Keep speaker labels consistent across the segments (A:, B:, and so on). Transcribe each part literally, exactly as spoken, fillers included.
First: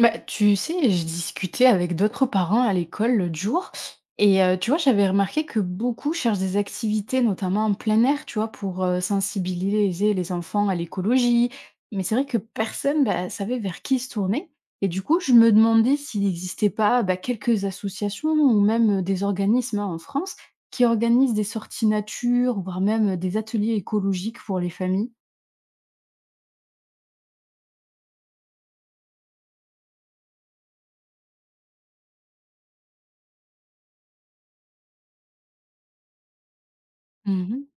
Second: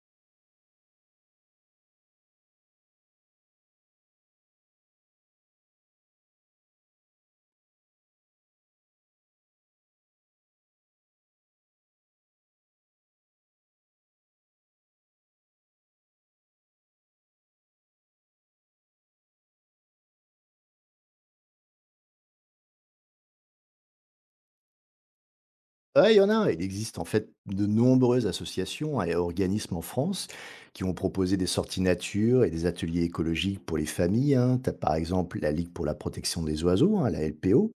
A: Bah, tu sais, je discutais avec d'autres parents à l'école l'autre jour et euh, tu vois, j'avais remarqué que beaucoup cherchent des activités, notamment en plein air, tu vois, pour euh, sensibiliser les enfants à l'écologie. Mais c'est vrai que personne bah, savait vers qui se tourner. Et du coup, je me demandais s'il n'existait pas bah, quelques associations ou même des organismes hein, en France qui organisent des sorties nature, voire même des ateliers écologiques pour les familles.
B: Ouais, il y en a. Il existe en fait de nombreuses associations et organismes en France qui ont proposé des sorties nature et des ateliers écologiques pour les familles, hein. T'as par exemple la Ligue pour la protection des oiseaux, hein, la
A: Mhm.
B: L P O,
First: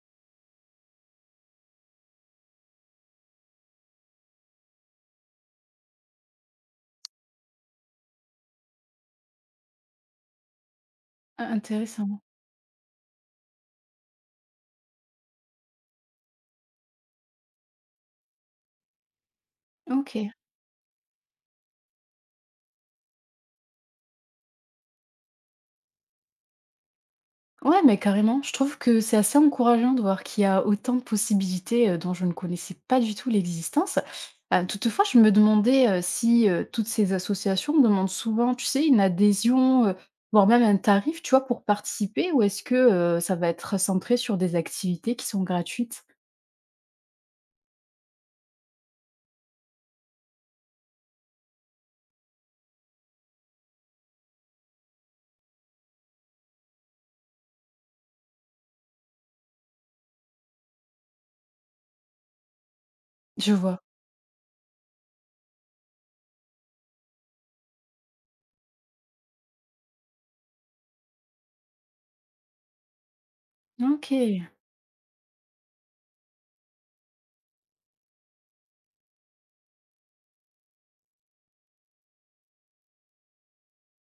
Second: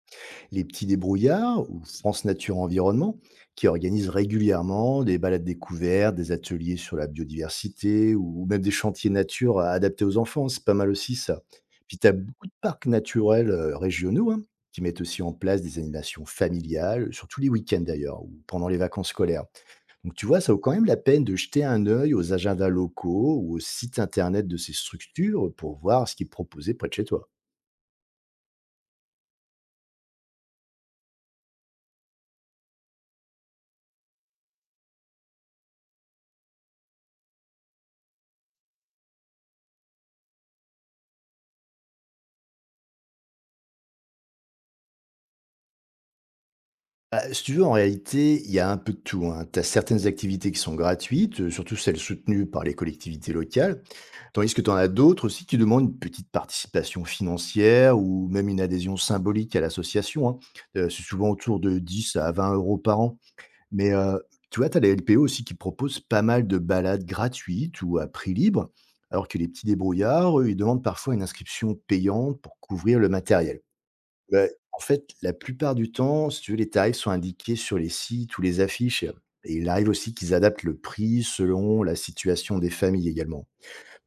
B: les petits débrouillards ou France Nature Environnement, qui organisent régulièrement des balades découvertes, des ateliers sur la biodiversité ou même des chantiers nature à- adaptés aux enfants, c'est pas mal aussi ça.
A: Ah,
B: Puis tu as
A: intéressant.
B: beaucoup de parcs naturels euh, régionaux, hein, qui mettent aussi en place des animations familiales, surtout les week-ends d'ailleurs, ou pendant les vacances scolaires. Donc
A: Ok.
B: tu vois, ça vaut quand même la peine de jeter un œil aux agendas locaux ou aux sites internet de ces structures pour voir ce qui est proposé près de chez toi.
A: Ouais, mais carrément. Je trouve que c'est assez encourageant de voir qu'il y a autant de possibilités euh, dont je ne connaissais pas du tout l'existence. Euh, toutefois, je me demandais euh, si euh, toutes ces associations demandent souvent, tu sais, une adhésion, euh, voire même un tarif, tu vois, pour participer, ou est-ce que euh, ça va être centré sur des activités qui sont gratuites?
B: Bah, si tu veux, en réalité, il y a un peu de tout, hein. Tu as certaines activités qui sont gratuites, heu, surtout celles soutenues par les collectivités locales, tandis que tu en as d'autres aussi qui demandent une petite participation financière ou même une adhésion symbolique à l'association, hein. Heu, c'est souvent autour de dix à vingt euros par an.
A: Je vois.
B: Mais, heu, tu vois, tu as les L P O aussi qui proposent pas mal de balades gratuites ou à prix libre, alors que les petits débrouillards, eux, ils demandent parfois une inscription payante pour couvrir le matériel.
A: Ok.
B: Beh, en fait, la plupart du temps, si tu veux, les tarifs sont indiqués sur les sites ou les affiches. Et il arrive aussi qu'ils adaptent le prix selon la situation des familles également.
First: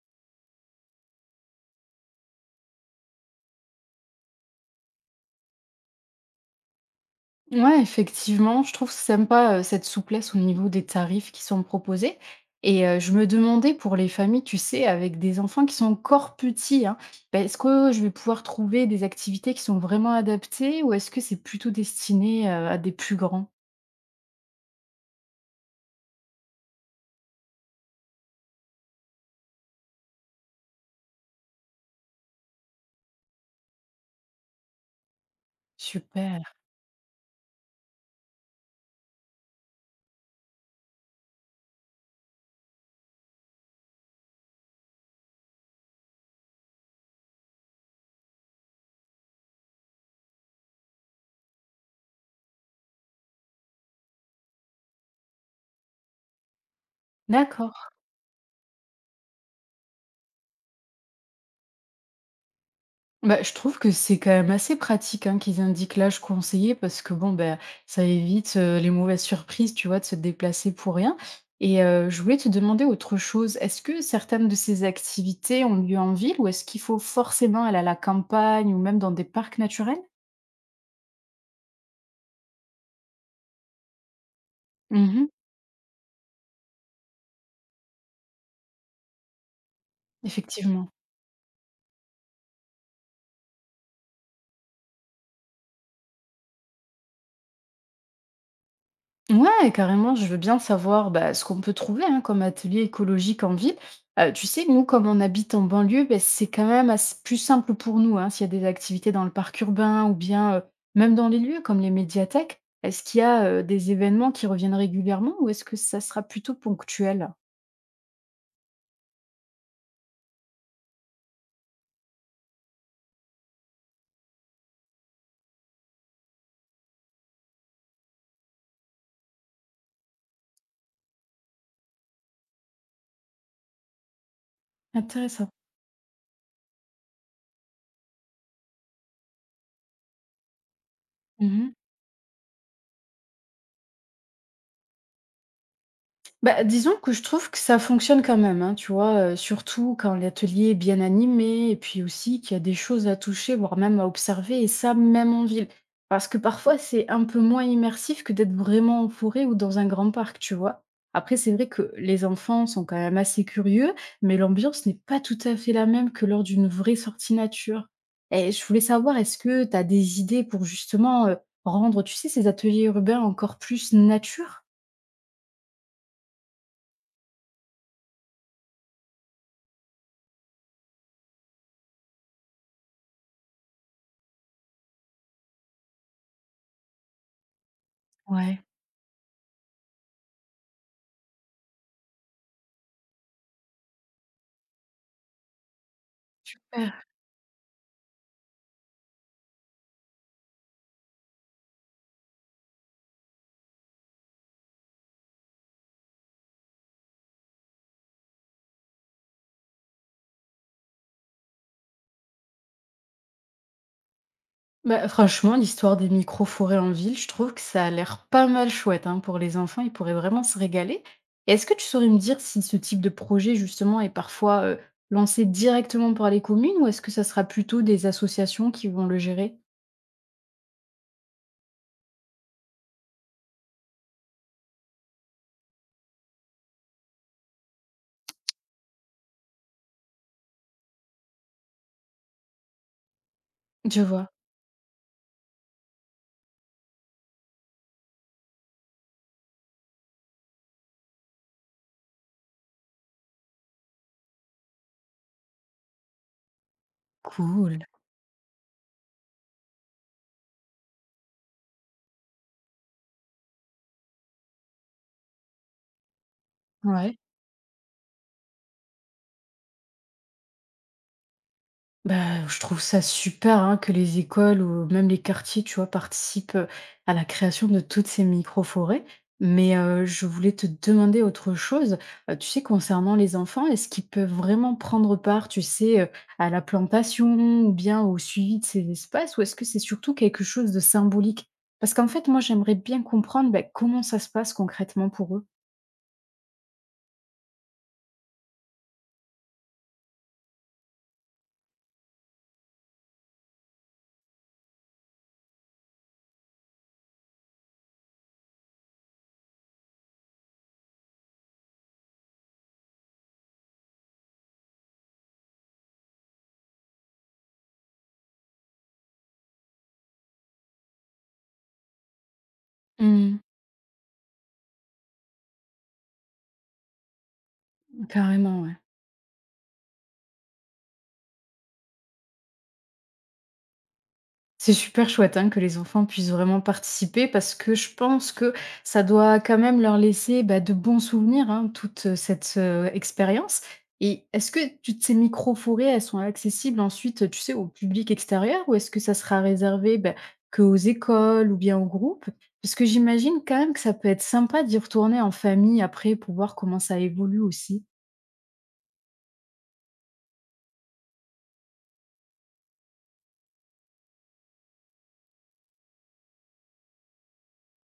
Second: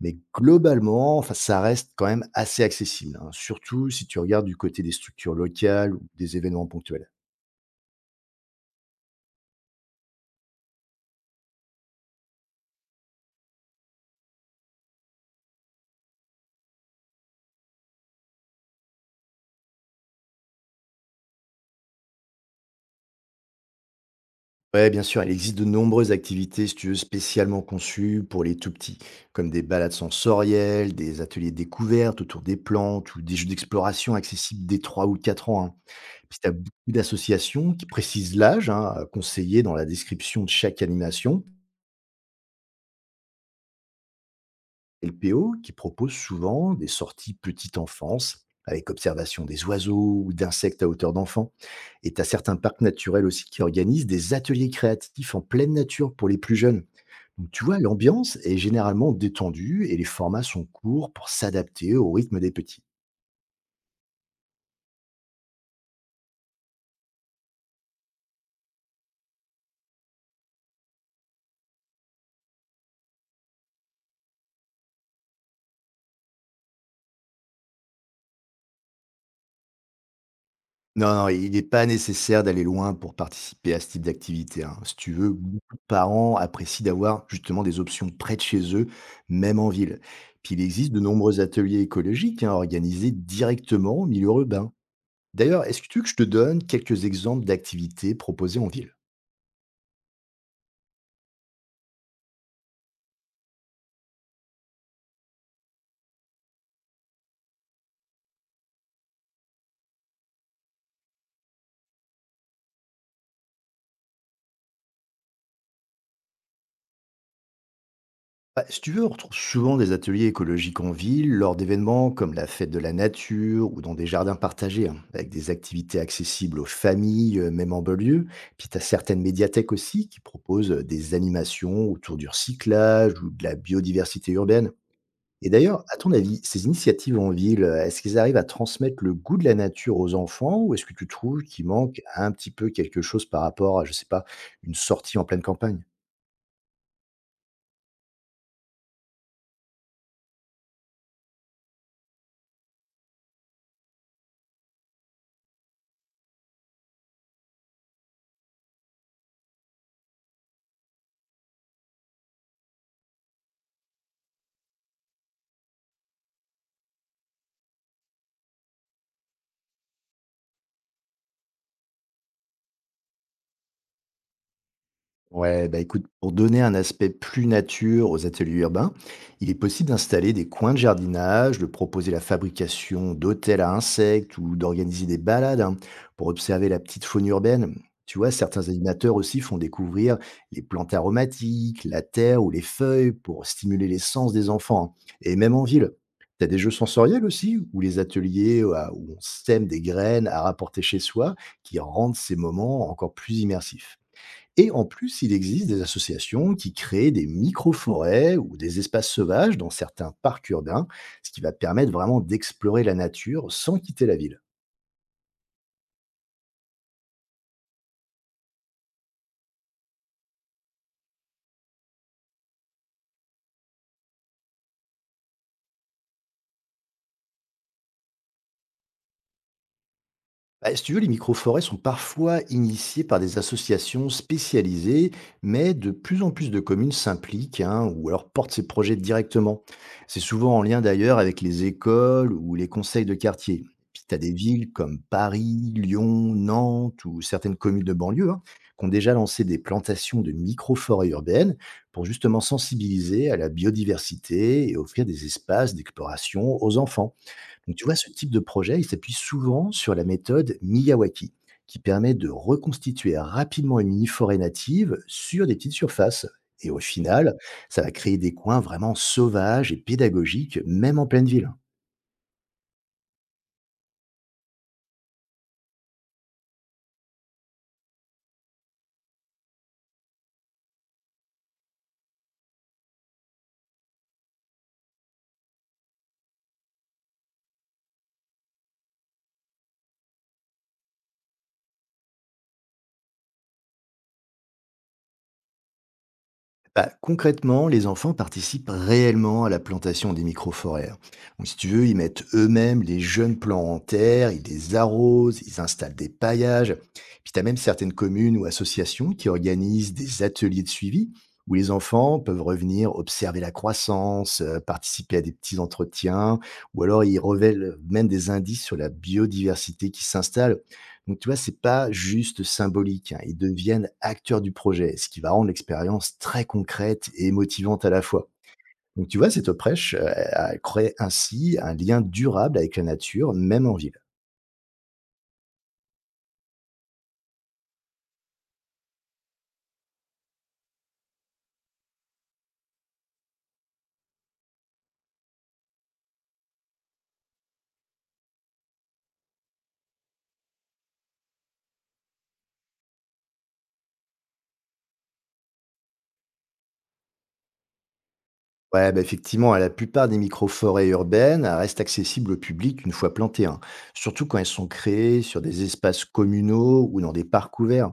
B: Mais globalement, enfin, ça reste quand même assez accessible, hein, surtout si tu regardes du côté des structures locales ou des événements ponctuels.
A: Ouais, effectivement, je trouve sympa, heu, cette souplesse au niveau des tarifs qui sont proposés et heu, je me demandais pour les familles, tu sais, avec des enfants qui sont encore petits, hein, bah, est-ce que je vais pouvoir trouver des activités qui sont vraiment adaptées ou est-ce que c'est plutôt destiné, heu, à des plus grands?
B: Ouais, bien sûr, il existe de nombreuses activités, si tu veux, spécialement conçues pour les tout petits, comme des balades sensorielles, des ateliers de découverte autour des plantes ou des jeux d'exploration accessibles dès trois ou quatre ans, hein. Puis
A: Super,
B: tu as beaucoup d'associations qui précisent l'âge, hein, conseillé dans la description de chaque animation. L P O qui propose souvent des sorties petite enfance avec observation des oiseaux ou d'insectes à hauteur d'enfant. Et tu as certains parcs naturels aussi qui organisent des ateliers créatifs en pleine nature pour les plus jeunes. Donc tu vois,
A: d'accord.
B: l'ambiance est généralement détendue et les formats sont courts pour s'adapter au rythme des petits.
A: Bah, je trouve que c'est quand même assez pratique hein, qu'ils indiquent l'âge conseillé parce que bon, ben, ça évite euh, les mauvaises surprises, tu vois, de se déplacer pour rien. Et euh, je voulais te demander autre chose. Est-ce que certaines de ces activités ont lieu en ville ou est-ce qu'il faut forcément aller à la campagne ou même dans des parcs naturels?
B: Non, non, il n'est pas nécessaire d'aller loin pour participer à ce type d'activité, hein. Si tu
A: Mhm,
B: veux, beaucoup de parents apprécient d'avoir justement des options près de chez eux, même en ville. Puis il
A: effectivement.
B: existe de nombreux ateliers écologiques, hein, organisés directement au milieu urbain. D'ailleurs, est-ce que tu veux que je te donne quelques exemples d'activités proposées en ville?
A: Ouais, carrément, je veux bien savoir bah, ce qu'on peut trouver hein, comme atelier écologique en ville. Euh, tu sais, nous, comme on habite en banlieue, bah, c'est quand même assez- plus simple pour nous hein, s'il y a des activités dans le parc urbain ou bien euh, même dans les lieux comme les médiathèques. Est-ce qu'il y a euh, des événements qui reviennent régulièrement ou est-ce que ça sera plutôt ponctuel?
B: Bah, si tu veux, on retrouve souvent des ateliers écologiques en ville, lors d'événements comme la fête de la nature ou dans des jardins partagés, hein, avec des activités accessibles aux familles, euh, même en banlieue. Puis tu as certaines médiathèques aussi qui proposent euh, des animations autour du recyclage ou de la biodiversité urbaine. Et
A: Intéressant.
B: d'ailleurs, à ton avis, ces initiatives en ville, euh, est-ce qu'ils arrivent à transmettre le goût de la nature aux enfants ou est-ce que tu trouves qu'il manque un petit peu quelque chose par rapport à, je sais pas, une sortie en pleine campagne?
A: Bah, disons que je trouve que ça fonctionne quand même, hein, tu vois? Heu, surtout quand l'atelier est bien animé et puis aussi qu'il y a des choses à toucher, voire même à observer et ça, même en ville. Parce que parfois, c'est un peu moins immersif que d'être vraiment en forêt ou dans un grand parc, tu vois? Après, c'est vrai que les enfants sont quand même assez curieux, mais l'ambiance n'est pas tout à fait la même que lors d'une vraie sortie nature et je voulais savoir, est-ce que tu as des idées pour justement, heu, rendre, tu sais, ces ateliers urbains encore plus nature?
B: Ouais, bah écoute, pour donner un aspect plus nature aux ateliers urbains, il est possible d'installer des coins de jardinage, de proposer la fabrication d'hôtels à insectes ou d'organiser des balades, hein, pour observer la petite faune urbaine. Tu vois,
A: Ouais.
B: certains animateurs aussi font découvrir les plantes aromatiques, la terre ou les feuilles pour stimuler les sens des enfants, hein. Et même en ville, tu as des jeux sensoriels aussi, ou les ateliers euh, où on sème des graines à rapporter chez soi, qui rendent ces moments encore plus immersifs. Et en plus, il existe des associations qui créent des micro-forêts ou des espaces sauvages dans certains parcs urbains, ce qui va permettre vraiment d'explorer la nature sans quitter la ville.
A: Bah, franchement, l'histoire des micro-forêts en ville, je trouve que ça a l'air pas mal chouette hein, pour les enfants, ils pourraient vraiment se régaler. Et est-ce que tu saurais me dire si ce type de projet, justement, est parfois euh, lancé directement par les communes ou est-ce que ça sera plutôt des associations qui vont le gérer?
B: Bah, si tu veux, les microforêts sont parfois initiées par des associations spécialisées, mais de plus en plus de communes s'impliquent, hein, ou alors portent ces projets directement. C'est souvent en lien d'ailleurs avec les écoles ou les conseils de quartier.
A: Je
B: Puis tu as des
A: vois.
B: villes comme Paris, Lyon, Nantes ou certaines communes de banlieue, hein, qui ont déjà lancé des plantations de microforêts urbaines pour justement sensibiliser à la biodiversité et offrir des espaces d'exploration aux enfants. Donc
A: Cool.
B: tu vois, ce type de projet, il s'appuie souvent sur la méthode Miyawaki, qui permet de reconstituer rapidement une mini-forêt native sur des petites surfaces. Et au
A: Ouais.
B: final, ça va créer des coins vraiment sauvages et pédagogiques, même en pleine ville.
A: Bah, je trouve ça super hein, que les écoles ou même les quartiers, tu vois, participent euh, à la création de toutes ces micro-forêts. Mais euh, je voulais te demander autre chose. Euh, tu sais, concernant les enfants, est-ce qu'ils peuvent vraiment prendre part, tu sais, euh, à la plantation ou bien au suivi de ces espaces, ou est-ce que c'est surtout quelque chose de symbolique? Parce qu'en fait, moi, j'aimerais bien comprendre bah, comment ça se passe concrètement pour eux.
B: Bah, concrètement, les enfants participent réellement à la plantation des microforêts, hein. Donc, si tu veux, ils mettent eux-mêmes les jeunes plants en terre, ils les arrosent, ils installent des paillages. Puis, tu as même certaines communes ou associations qui organisent des ateliers de suivi où les enfants peuvent revenir observer la croissance, euh, participer à des petits entretiens, ou alors ils révèlent même des indices sur la biodiversité qui s'installe. Donc tu vois, c'est pas juste symbolique, hein, ils
A: Hmm,
B: deviennent acteurs du projet, ce qui va rendre l'expérience très concrète et motivante à la fois.
A: carrément, ouais.
B: Donc tu vois, cette prêche euh, elle crée ainsi un lien durable avec la nature, même en ville.
A: C'est super chouette, hein, que les enfants puissent vraiment participer parce que je pense que ça doit quand même leur laisser, bah, de bons souvenirs, hein, toute, heu, cette, heu, expérience et est-ce que toutes ces micro-forêts, elles sont accessibles ensuite, tu sais, au public extérieur ou est-ce que ça sera réservé, bah, que aux écoles ou bien aux groupes? Parce que j'imagine quand même que ça peut être sympa d'y retourner en famille après pour voir comment ça évolue aussi.
B: Ouais, bah effectivement, hein, la plupart des micro-forêts urbaines euh, restent accessibles au public une fois plantées, hein, surtout quand elles sont créées sur des espaces communaux ou dans des parcs ouverts.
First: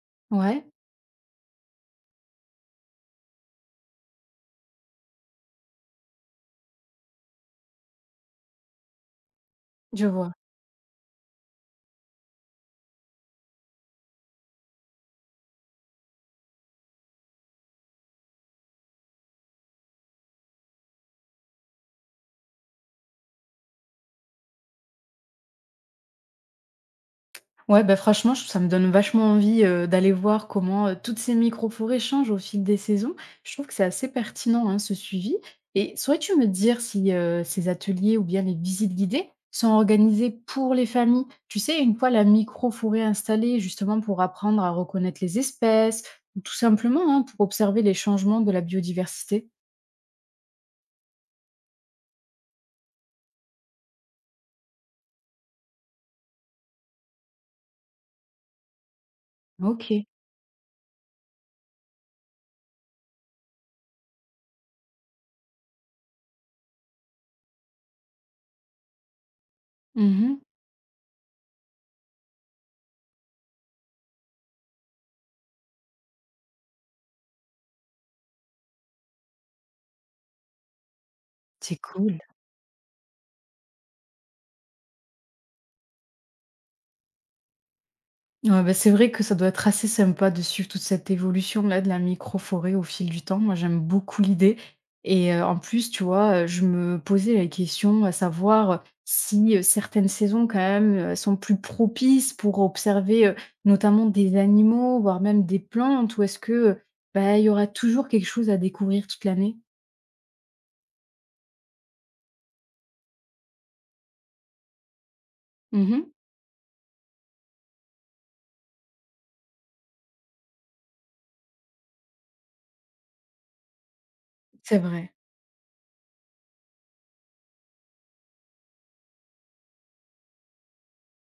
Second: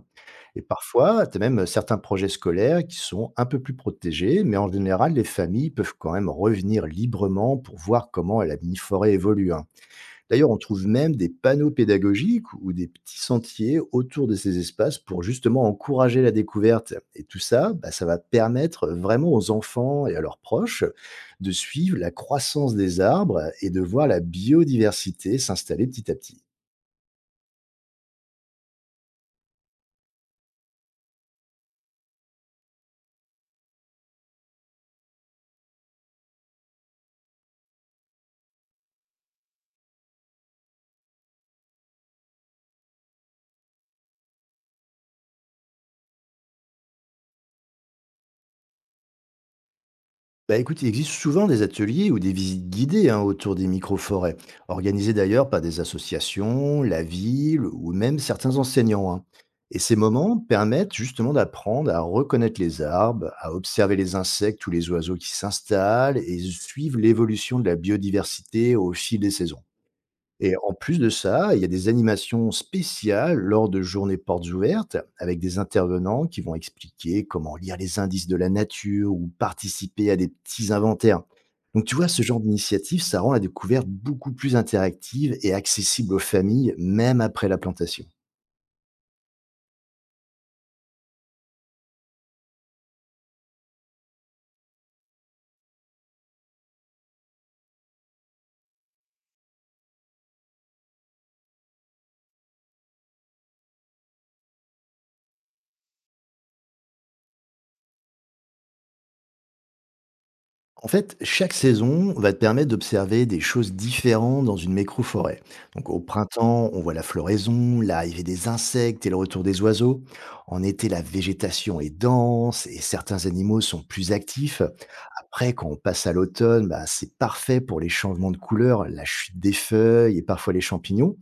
B: Et
A: Ouais,
B: parfois, tu as même certains projets scolaires qui sont un peu plus protégés, mais en général, les familles peuvent quand même revenir librement pour voir comment la mini-forêt évolue, hein.
A: je vois.
B: D'ailleurs, on trouve même des panneaux pédagogiques ou des petits sentiers autour de ces espaces pour justement encourager la découverte. Et tout ça, bah, ça va permettre vraiment aux enfants et à leurs proches de suivre la croissance des arbres et de voir la biodiversité s'installer petit à petit.
A: Ouais, bah, franchement, je ça me donne vachement envie, heu, d'aller voir comment, heu, toutes ces microforêts changent au fil des saisons. Je trouve que c'est assez pertinent, hein, ce suivi et saurais-tu me dire si, heu, ces ateliers ou bien les visites guidées sont organisées pour les familles? Tu sais, une fois la microforêt installée, justement pour apprendre à reconnaître les espèces ou tout simplement, hein, pour observer les changements de la biodiversité?
B: Bah écoute, il existe souvent des ateliers ou des visites guidées, hein, autour des micro-forêts, organisées d'ailleurs par des associations, la ville ou même certains enseignants, hein. Et ces
A: OK.
B: moments permettent justement d'apprendre à reconnaître les arbres, à observer les insectes ou les oiseaux qui s'installent et suivre l'évolution de la biodiversité au fil des saisons.
A: Mmh.
B: Et en plus de ça, il y a des animations spéciales lors de journées portes ouvertes, avec des intervenants qui vont expliquer comment lire les indices de la nature ou participer à des petits inventaires.
A: C'est
B: Donc tu vois,
A: cool.
B: ce genre d'initiative, ça rend la découverte beaucoup plus interactive et accessible aux familles, même après la plantation.
A: Ouais, bah, c'est vrai que ça doit être assez sympa de suivre toute cette évolution-là de la microforêt au fil du temps. Moi, j'aime beaucoup l'idée. Et euh, en plus, tu vois, euh, je me posais la question à savoir si euh, certaines saisons, quand même, euh, sont plus propices pour observer euh, notamment des animaux, voire même des plantes, ou est-ce que euh, bah, il y aura toujours quelque chose à découvrir toute l'année?
B: En fait, chaque saison va te permettre d'observer des choses différentes dans une microforêt. Donc au
A: Mhm.
B: printemps, on voit la floraison, l'arrivée des insectes et le retour des oiseaux. En été, la végétation est dense et certains animaux sont plus actifs.
A: C'est vrai.
B: Après, quand on passe à l'automne, bah, c'est parfait pour les changements de couleur, la chute des feuilles et parfois les champignons.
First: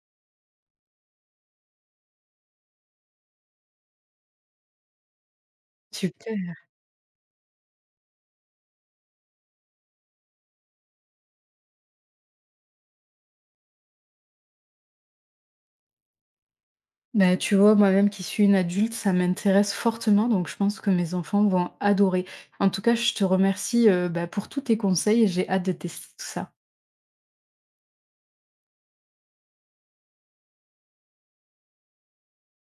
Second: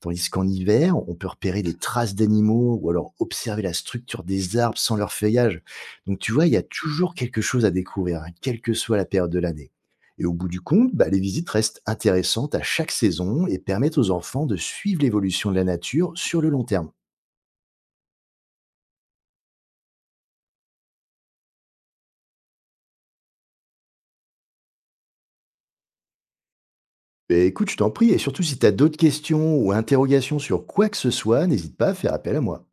B: Tandis qu'en hiver, on peut repérer des traces d'animaux ou alors observer la structure des arbres sans leur feuillage. Donc tu vois, il
A: Super.
B: y a toujours quelque chose à découvrir, hein, quelle que soit la période de l'année. Et au bout du compte, bah, les visites restent intéressantes à chaque saison et permettent aux enfants de suivre l'évolution de la nature sur le long terme.
A: Bah, tu vois, moi-même qui suis une adulte, ça m'intéresse fortement, donc je pense que mes enfants vont adorer. En tout cas, je te remercie, heu, bah, pour tous tes conseils et j'ai hâte de tester tout ça.
B: Et écoute, je t'en prie, et surtout si tu as d'autres questions ou interrogations sur quoi que ce soit, n'hésite pas à faire appel à moi.